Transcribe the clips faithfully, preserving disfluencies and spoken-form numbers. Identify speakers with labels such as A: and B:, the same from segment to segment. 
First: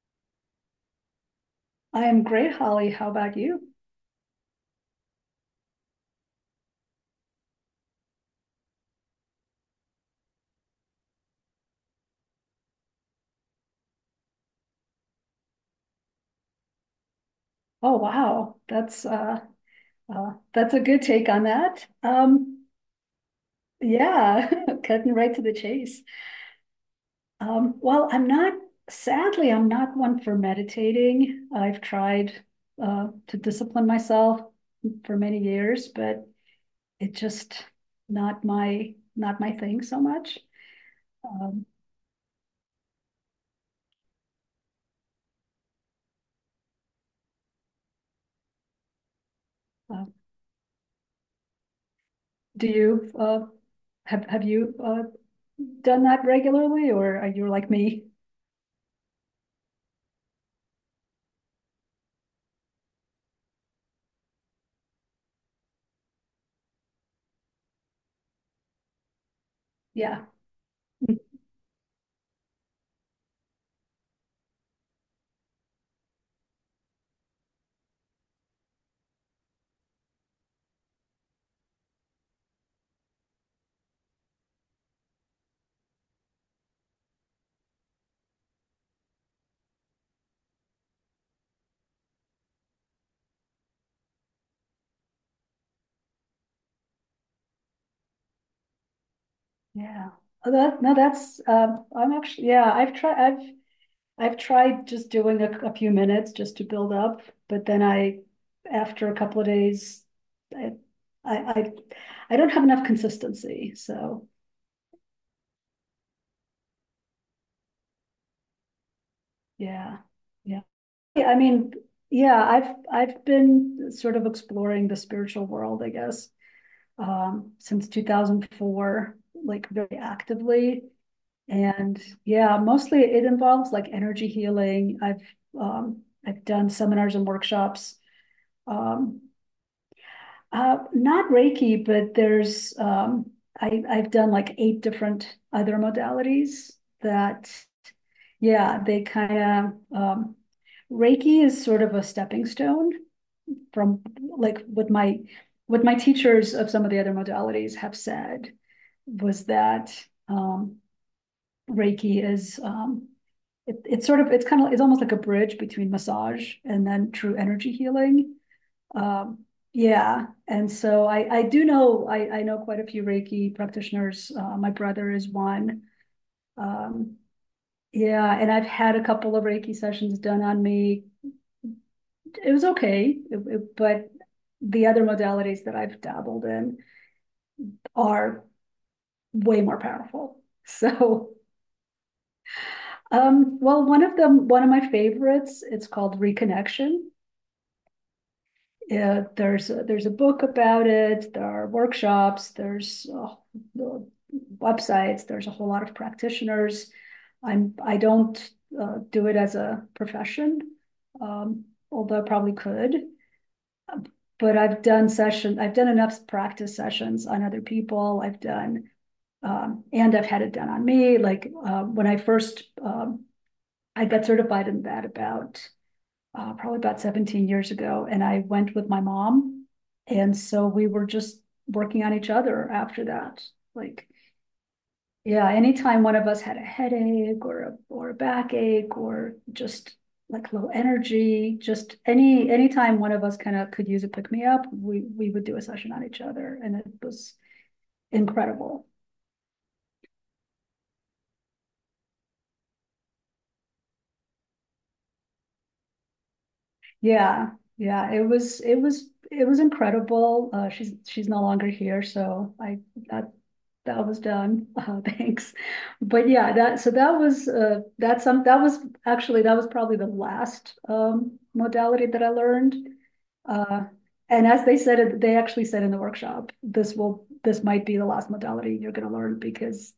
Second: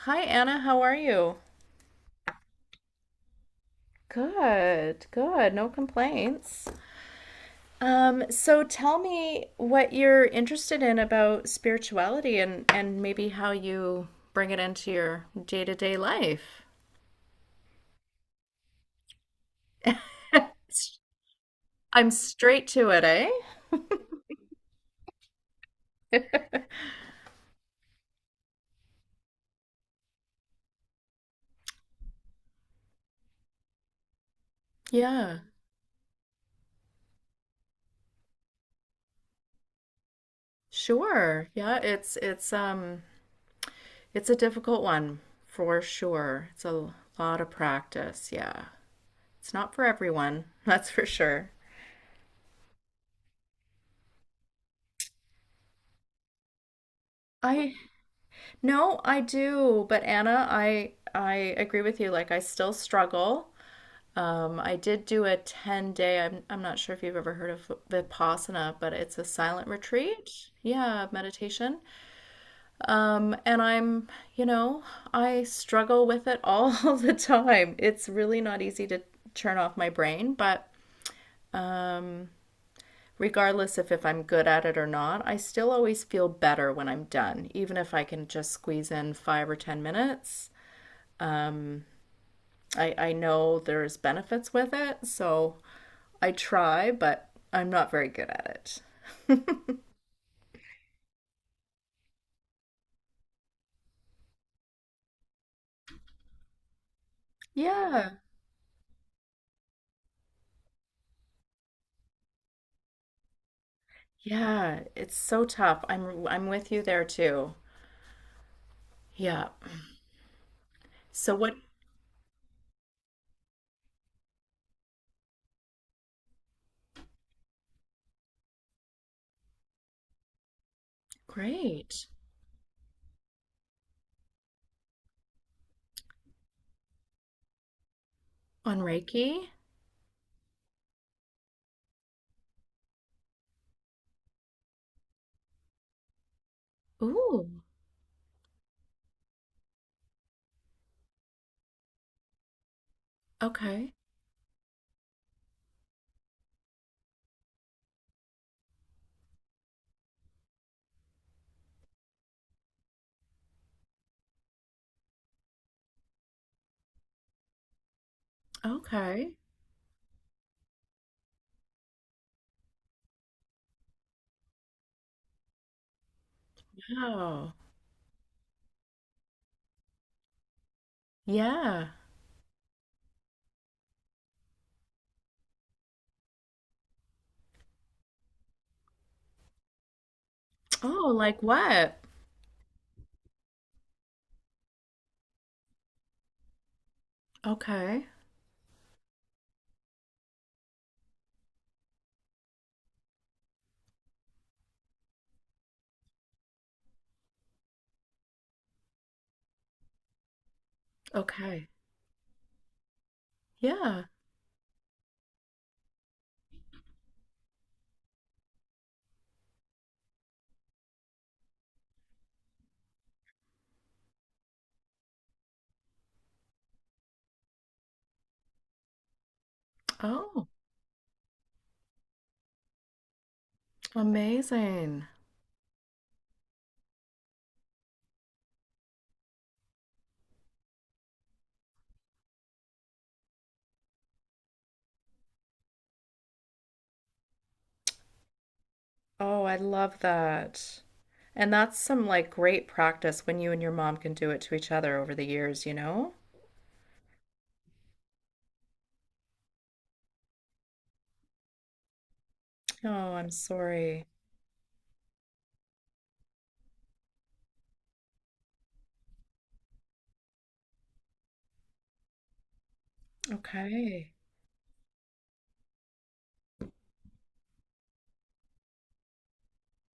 A: Hi, Anna. How are you?
B: I am great, Holly. How about you?
A: Good, good. No complaints. Um, so tell me what you're interested in about spirituality and, and maybe how you bring it into your day-to-day life.
B: Oh, wow. That's uh, uh that's a good take on that.
A: I'm straight
B: Um,
A: to it, eh?
B: yeah, cutting right to the chase. Um, well, I'm not, sadly, I'm not one for meditating. I've tried uh, to discipline myself for many
A: Yeah,
B: years, but it just not my not my thing so much.
A: sure.
B: Um,
A: Yeah, it's it's um it's a difficult one for sure. It's a lot of practice, yeah. It's not for
B: uh,
A: everyone, that's for sure.
B: do you uh, have have you uh, done that regularly, or are you like
A: I
B: me?
A: No, I do, but Anna, I I agree with you. Like I still struggle. Um, I did do a ten day. I'm I'm not sure if you've ever heard of Vipassana, but it's a silent
B: Yeah,
A: retreat. Yeah, meditation. Um, and I'm, you know, I struggle with it all the time. It's really not easy to turn off my brain, but um, regardless if, if I'm good at it or not, I still always feel better when I'm done, even if I can just squeeze in five or ten minutes. I, I know there's benefits with it, so I try, but I'm not very good at it.
B: yeah. Oh, That, no, that's um I'm actually. Yeah, I've tried. I've I've tried just doing a, a few minutes just to build up, but then
A: Yeah.
B: I, after a couple of days, I, I, I, I don't have enough consistency. So
A: Yeah, it's so tough. I'm I'm with you there too. Yeah.
B: yeah, yeah. Yeah,
A: So
B: I
A: what
B: mean, yeah, I've I've been sort of exploring the spiritual world, I guess, um, since two thousand four, like very actively. And
A: great.
B: yeah, mostly it involves like energy healing. I've um, I've done seminars and workshops.
A: On
B: um,
A: Reiki?
B: Uh, not Reiki, but there's um, I, I've done like eight different other modalities
A: Ooh.
B: that, yeah, they kind of um, Reiki is sort of a stepping stone
A: Okay.
B: from like what my what my teachers of some of the other modalities have said was that. um, Reiki is um, it, it's sort of it's kind of it's almost like a bridge between massage and then true energy healing.
A: Okay.
B: um, yeah, and so I I do know I I know quite a few Reiki practitioners. Uh, my brother is one. Um,
A: Oh.
B: yeah, and I've had a couple of Reiki sessions done on me.
A: Yeah.
B: It was okay, it- it- but the other modalities that I've dabbled in are way more powerful.
A: Oh,
B: So,
A: like what?
B: um, well, one of them, one of my favorites, it's called Reconnection.
A: Okay.
B: Yeah, there's a, there's a book about it. There are workshops. There's uh, websites. There's a whole lot of practitioners. I'm I don't uh, do it as a profession, um,
A: Okay.
B: although I probably could.
A: Yeah.
B: But I've done session. I've done enough practice sessions on other people. I've done um, And I've had it done on me. Like, uh, when I first um, I got certified in that about uh, probably about seventeen years ago, and I went with my mom. And
A: Oh,
B: so we were just working on each other after that. Like,
A: amazing.
B: yeah, anytime one of us had a headache or a, or a backache or just like low energy, just any anytime one of us kind of could use a pick me up, we we would do a session on each other, and it was incredible.
A: Oh, I love that. And that's some like great practice when you and your mom can do it to each other over the years, you know?
B: Yeah, yeah, it was it was it was incredible. Uh, she's she's no longer here, so I
A: Oh, I'm
B: that
A: sorry.
B: that was done. Uh, thanks. But yeah, that so that was uh that's some that was actually that was probably the last um modality that I learned. Uh,
A: Okay.
B: and as they said it, they actually said in the workshop, this will this might be the last modality you're going to learn because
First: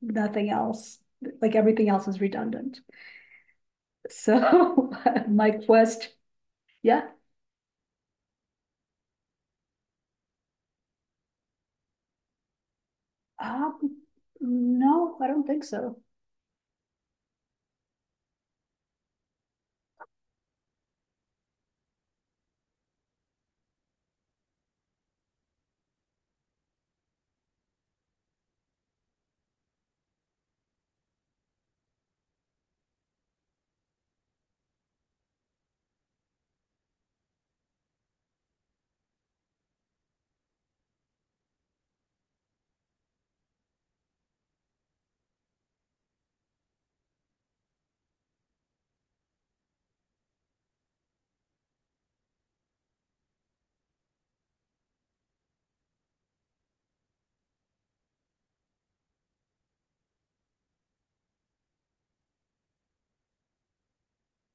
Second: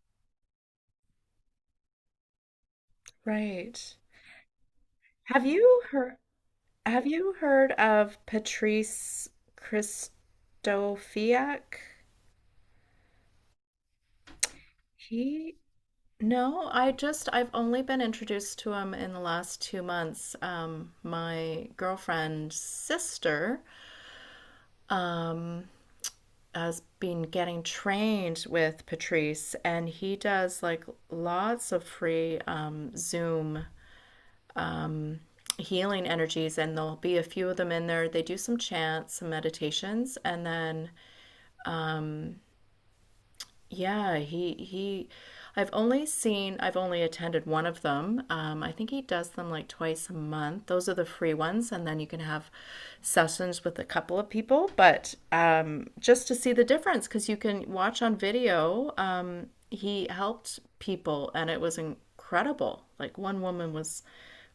B: nothing else, like everything else is redundant.
A: Right.
B: So
A: Have
B: my
A: you
B: quest.
A: heard have
B: Yeah.
A: you heard of Patrice Christofiak?
B: Um, no, I don't
A: He
B: think so.
A: No, I just I've only been introduced to him in the last two months. Um, my girlfriend's sister Um, has been getting trained with Patrice, and he does like lots of free um, Zoom um, healing energies, and there'll be a few of them in there. They do some chants, some meditations, and then um, yeah, he he I've only seen I've only attended one of them. Um, I think he does them like twice a month. Those are the free ones, and then you can have sessions with a couple of people, but um, just to see the difference because you can watch on video. Um, he helped people, and it was incredible. Like one woman was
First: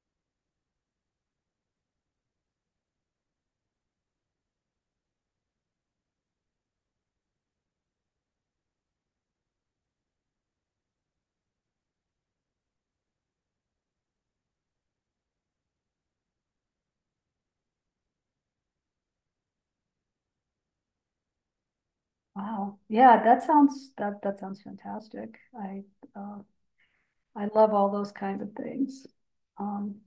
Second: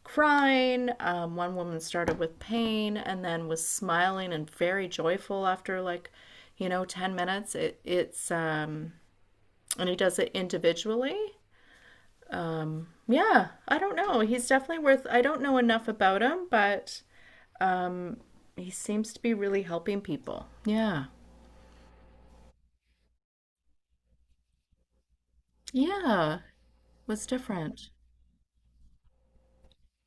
A: crying, um, one woman started with pain, and then was smiling and very joyful after like, you know, ten minutes. It it's um And he does it individually. Um, yeah, I don't know. He's definitely worth. I don't know enough about him, but he seems to be really helping people. Yeah,
B: Wow. Yeah, that sounds that that sounds fantastic. I uh,
A: yeah, was
B: I love
A: different.
B: all those kind of things. Um,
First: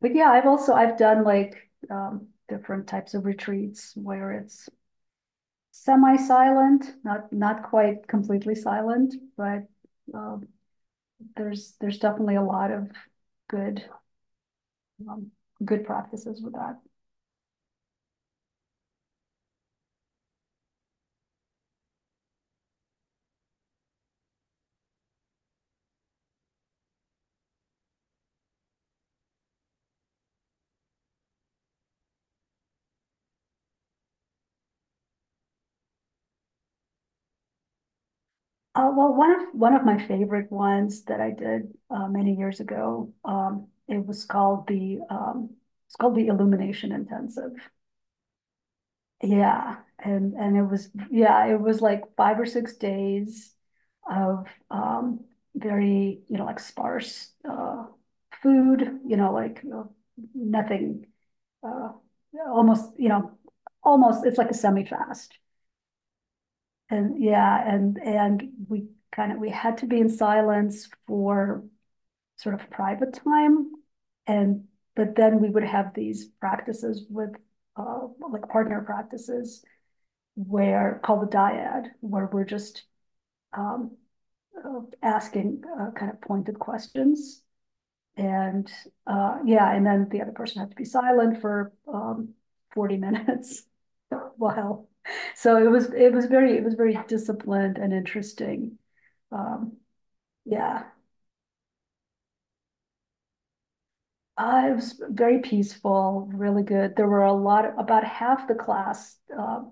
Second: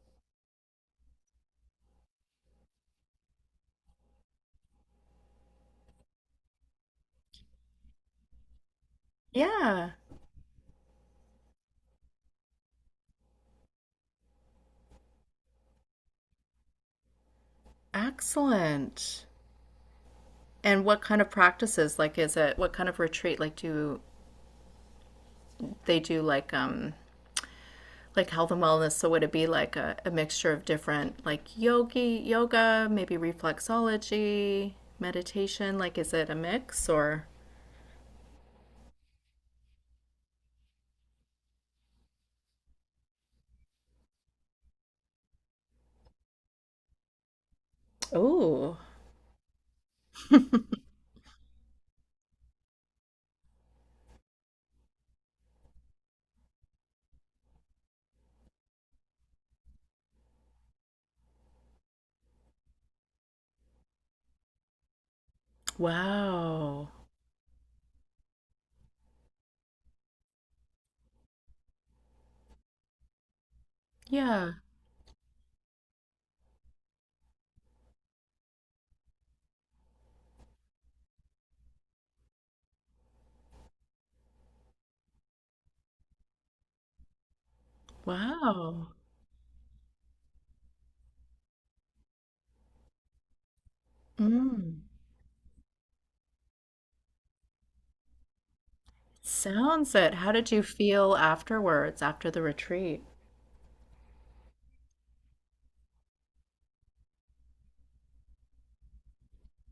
B: but yeah, I've also I've done like um, different types of retreats where it's semi-silent, not not quite completely silent, but
A: Yeah,
B: uh there's there's definitely a lot of good um, good practices with that.
A: excellent. And what kind of practices? Like, is it what kind of retreat? Like, do they do like um like health and wellness? So would it be like a, a mixture of different like yogi yoga, maybe reflexology, meditation? Like, is it a mix or?
B: Uh, well, one of, one of my favorite ones that I did uh, many years ago. Um, it was called the um, it's called the Illumination Intensive.
A: Oh,
B: Yeah, and and it was yeah, it was like five or six days of um, very, you know, like sparse uh, food, you know, like, you know, nothing, uh, almost you know almost it's like a semi fast.
A: wow.
B: And yeah, and and we kind of we had to be in silence for sort of private time,
A: Yeah.
B: and but then we would have these practices with uh, like partner practices where called the dyad, where we're just um, uh, asking uh, kind of pointed questions. And,
A: Wow.
B: uh, yeah, and then the other person had to be silent for, um, forty minutes.
A: Mm.
B: Wow. So it was, it was very, it was very disciplined and interesting. Um,
A: Sounds it. How did you
B: yeah,
A: feel afterwards, after the retreat?
B: uh, it was very peaceful, really good. There were a lot, of, about half the class, uh,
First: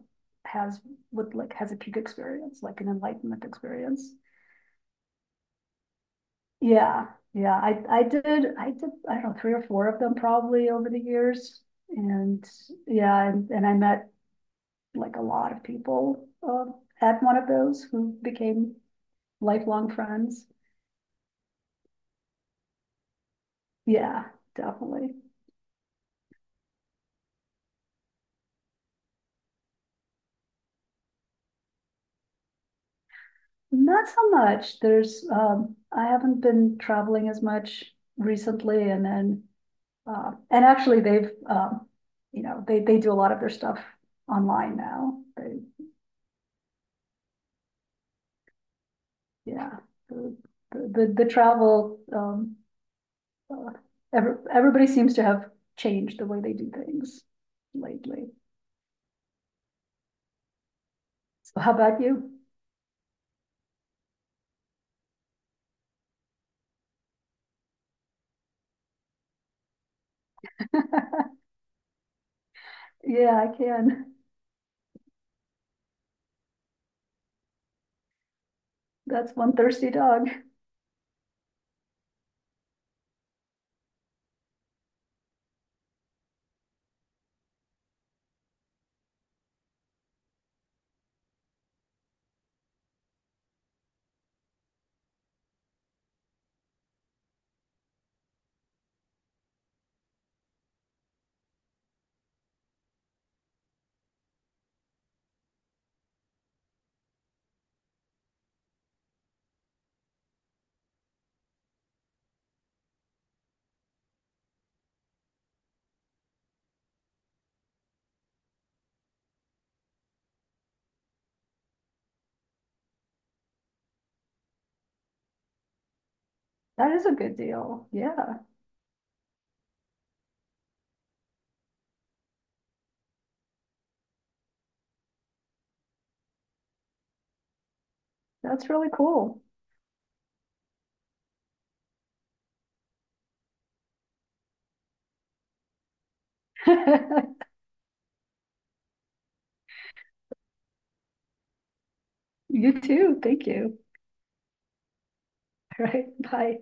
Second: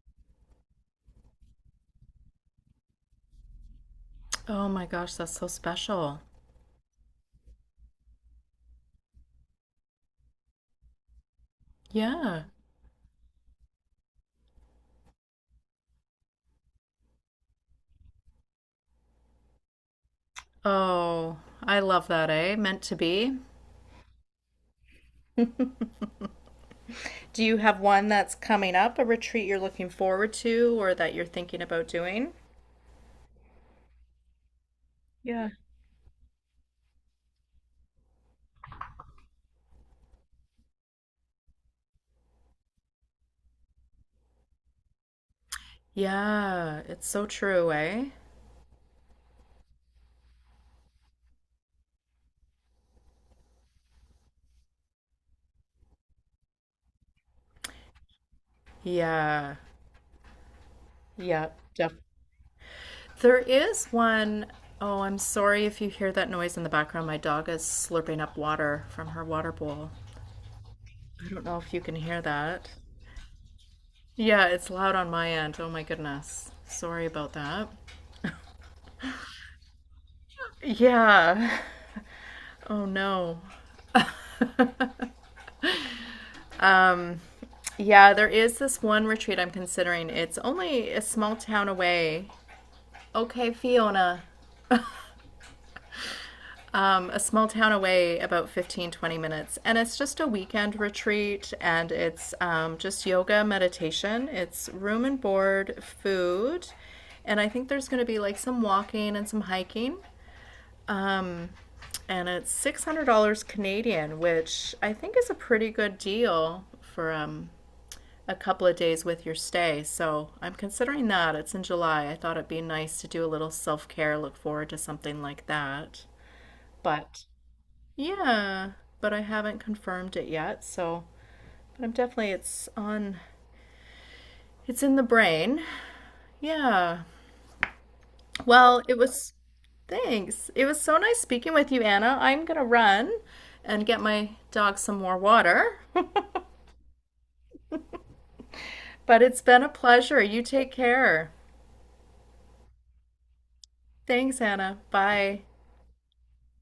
B: has, would like, has a peak experience, like an enlightenment experience.
A: Oh my gosh, that's so special.
B: Yeah, yeah, I, I did, I did, I don't know, three or four of them probably over the years.
A: Yeah.
B: And yeah, and, and I met like a lot of people uh, had one of those who became lifelong friends.
A: Oh, I love that, eh? Meant to be.
B: Yeah, definitely.
A: Do you have one that's coming up, a retreat you're looking forward to or that you're thinking about doing?
B: Not so much. There's
A: Yeah.
B: um, I haven't been traveling as much recently, and then uh, and actually, they've um, you know they they do a lot of their stuff online now. They,
A: Yeah, it's so true, eh?
B: yeah, the the, the, travel um, uh, every, everybody seems to have changed the way they do things lately.
A: Yeah. Yep.
B: So how
A: Definitely.
B: about you?
A: There is one oh, I'm sorry if you hear that noise in the background. My dog is slurping up water from her water bowl. I don't know if you can hear that.
B: Yeah, I can.
A: Yeah, it's loud on my end. Oh my goodness. Sorry about that.
B: That's one thirsty dog.
A: Yeah. Oh no. Yeah, there is this one retreat I'm considering. It's only a small town away. Okay, Fiona. Um, a small town away, about fifteen, twenty minutes. And it's just a weekend retreat and it's um, just yoga, meditation. It's room and board, food. And I think there's going to be like some walking and some hiking. Um, and it's six hundred dollars Canadian, which I think is a pretty good deal for um, a couple of days with your stay. So I'm considering that. It's in July. I thought it'd be nice to do a little self care, look forward to something like that.
B: That is a
A: But
B: good deal. Yeah,
A: Yeah, but I haven't confirmed it yet, so but I'm definitely it's on it's in the brain. Yeah.
B: that's
A: Well,
B: really
A: it was
B: cool.
A: Thanks. It was so nice speaking with you, Anna. I'm gonna run and get my dog some more water. But it's been a pleasure. You take care.
B: You too. Thank you.
A: Thanks, Anna. Bye.
B: All right. Bye.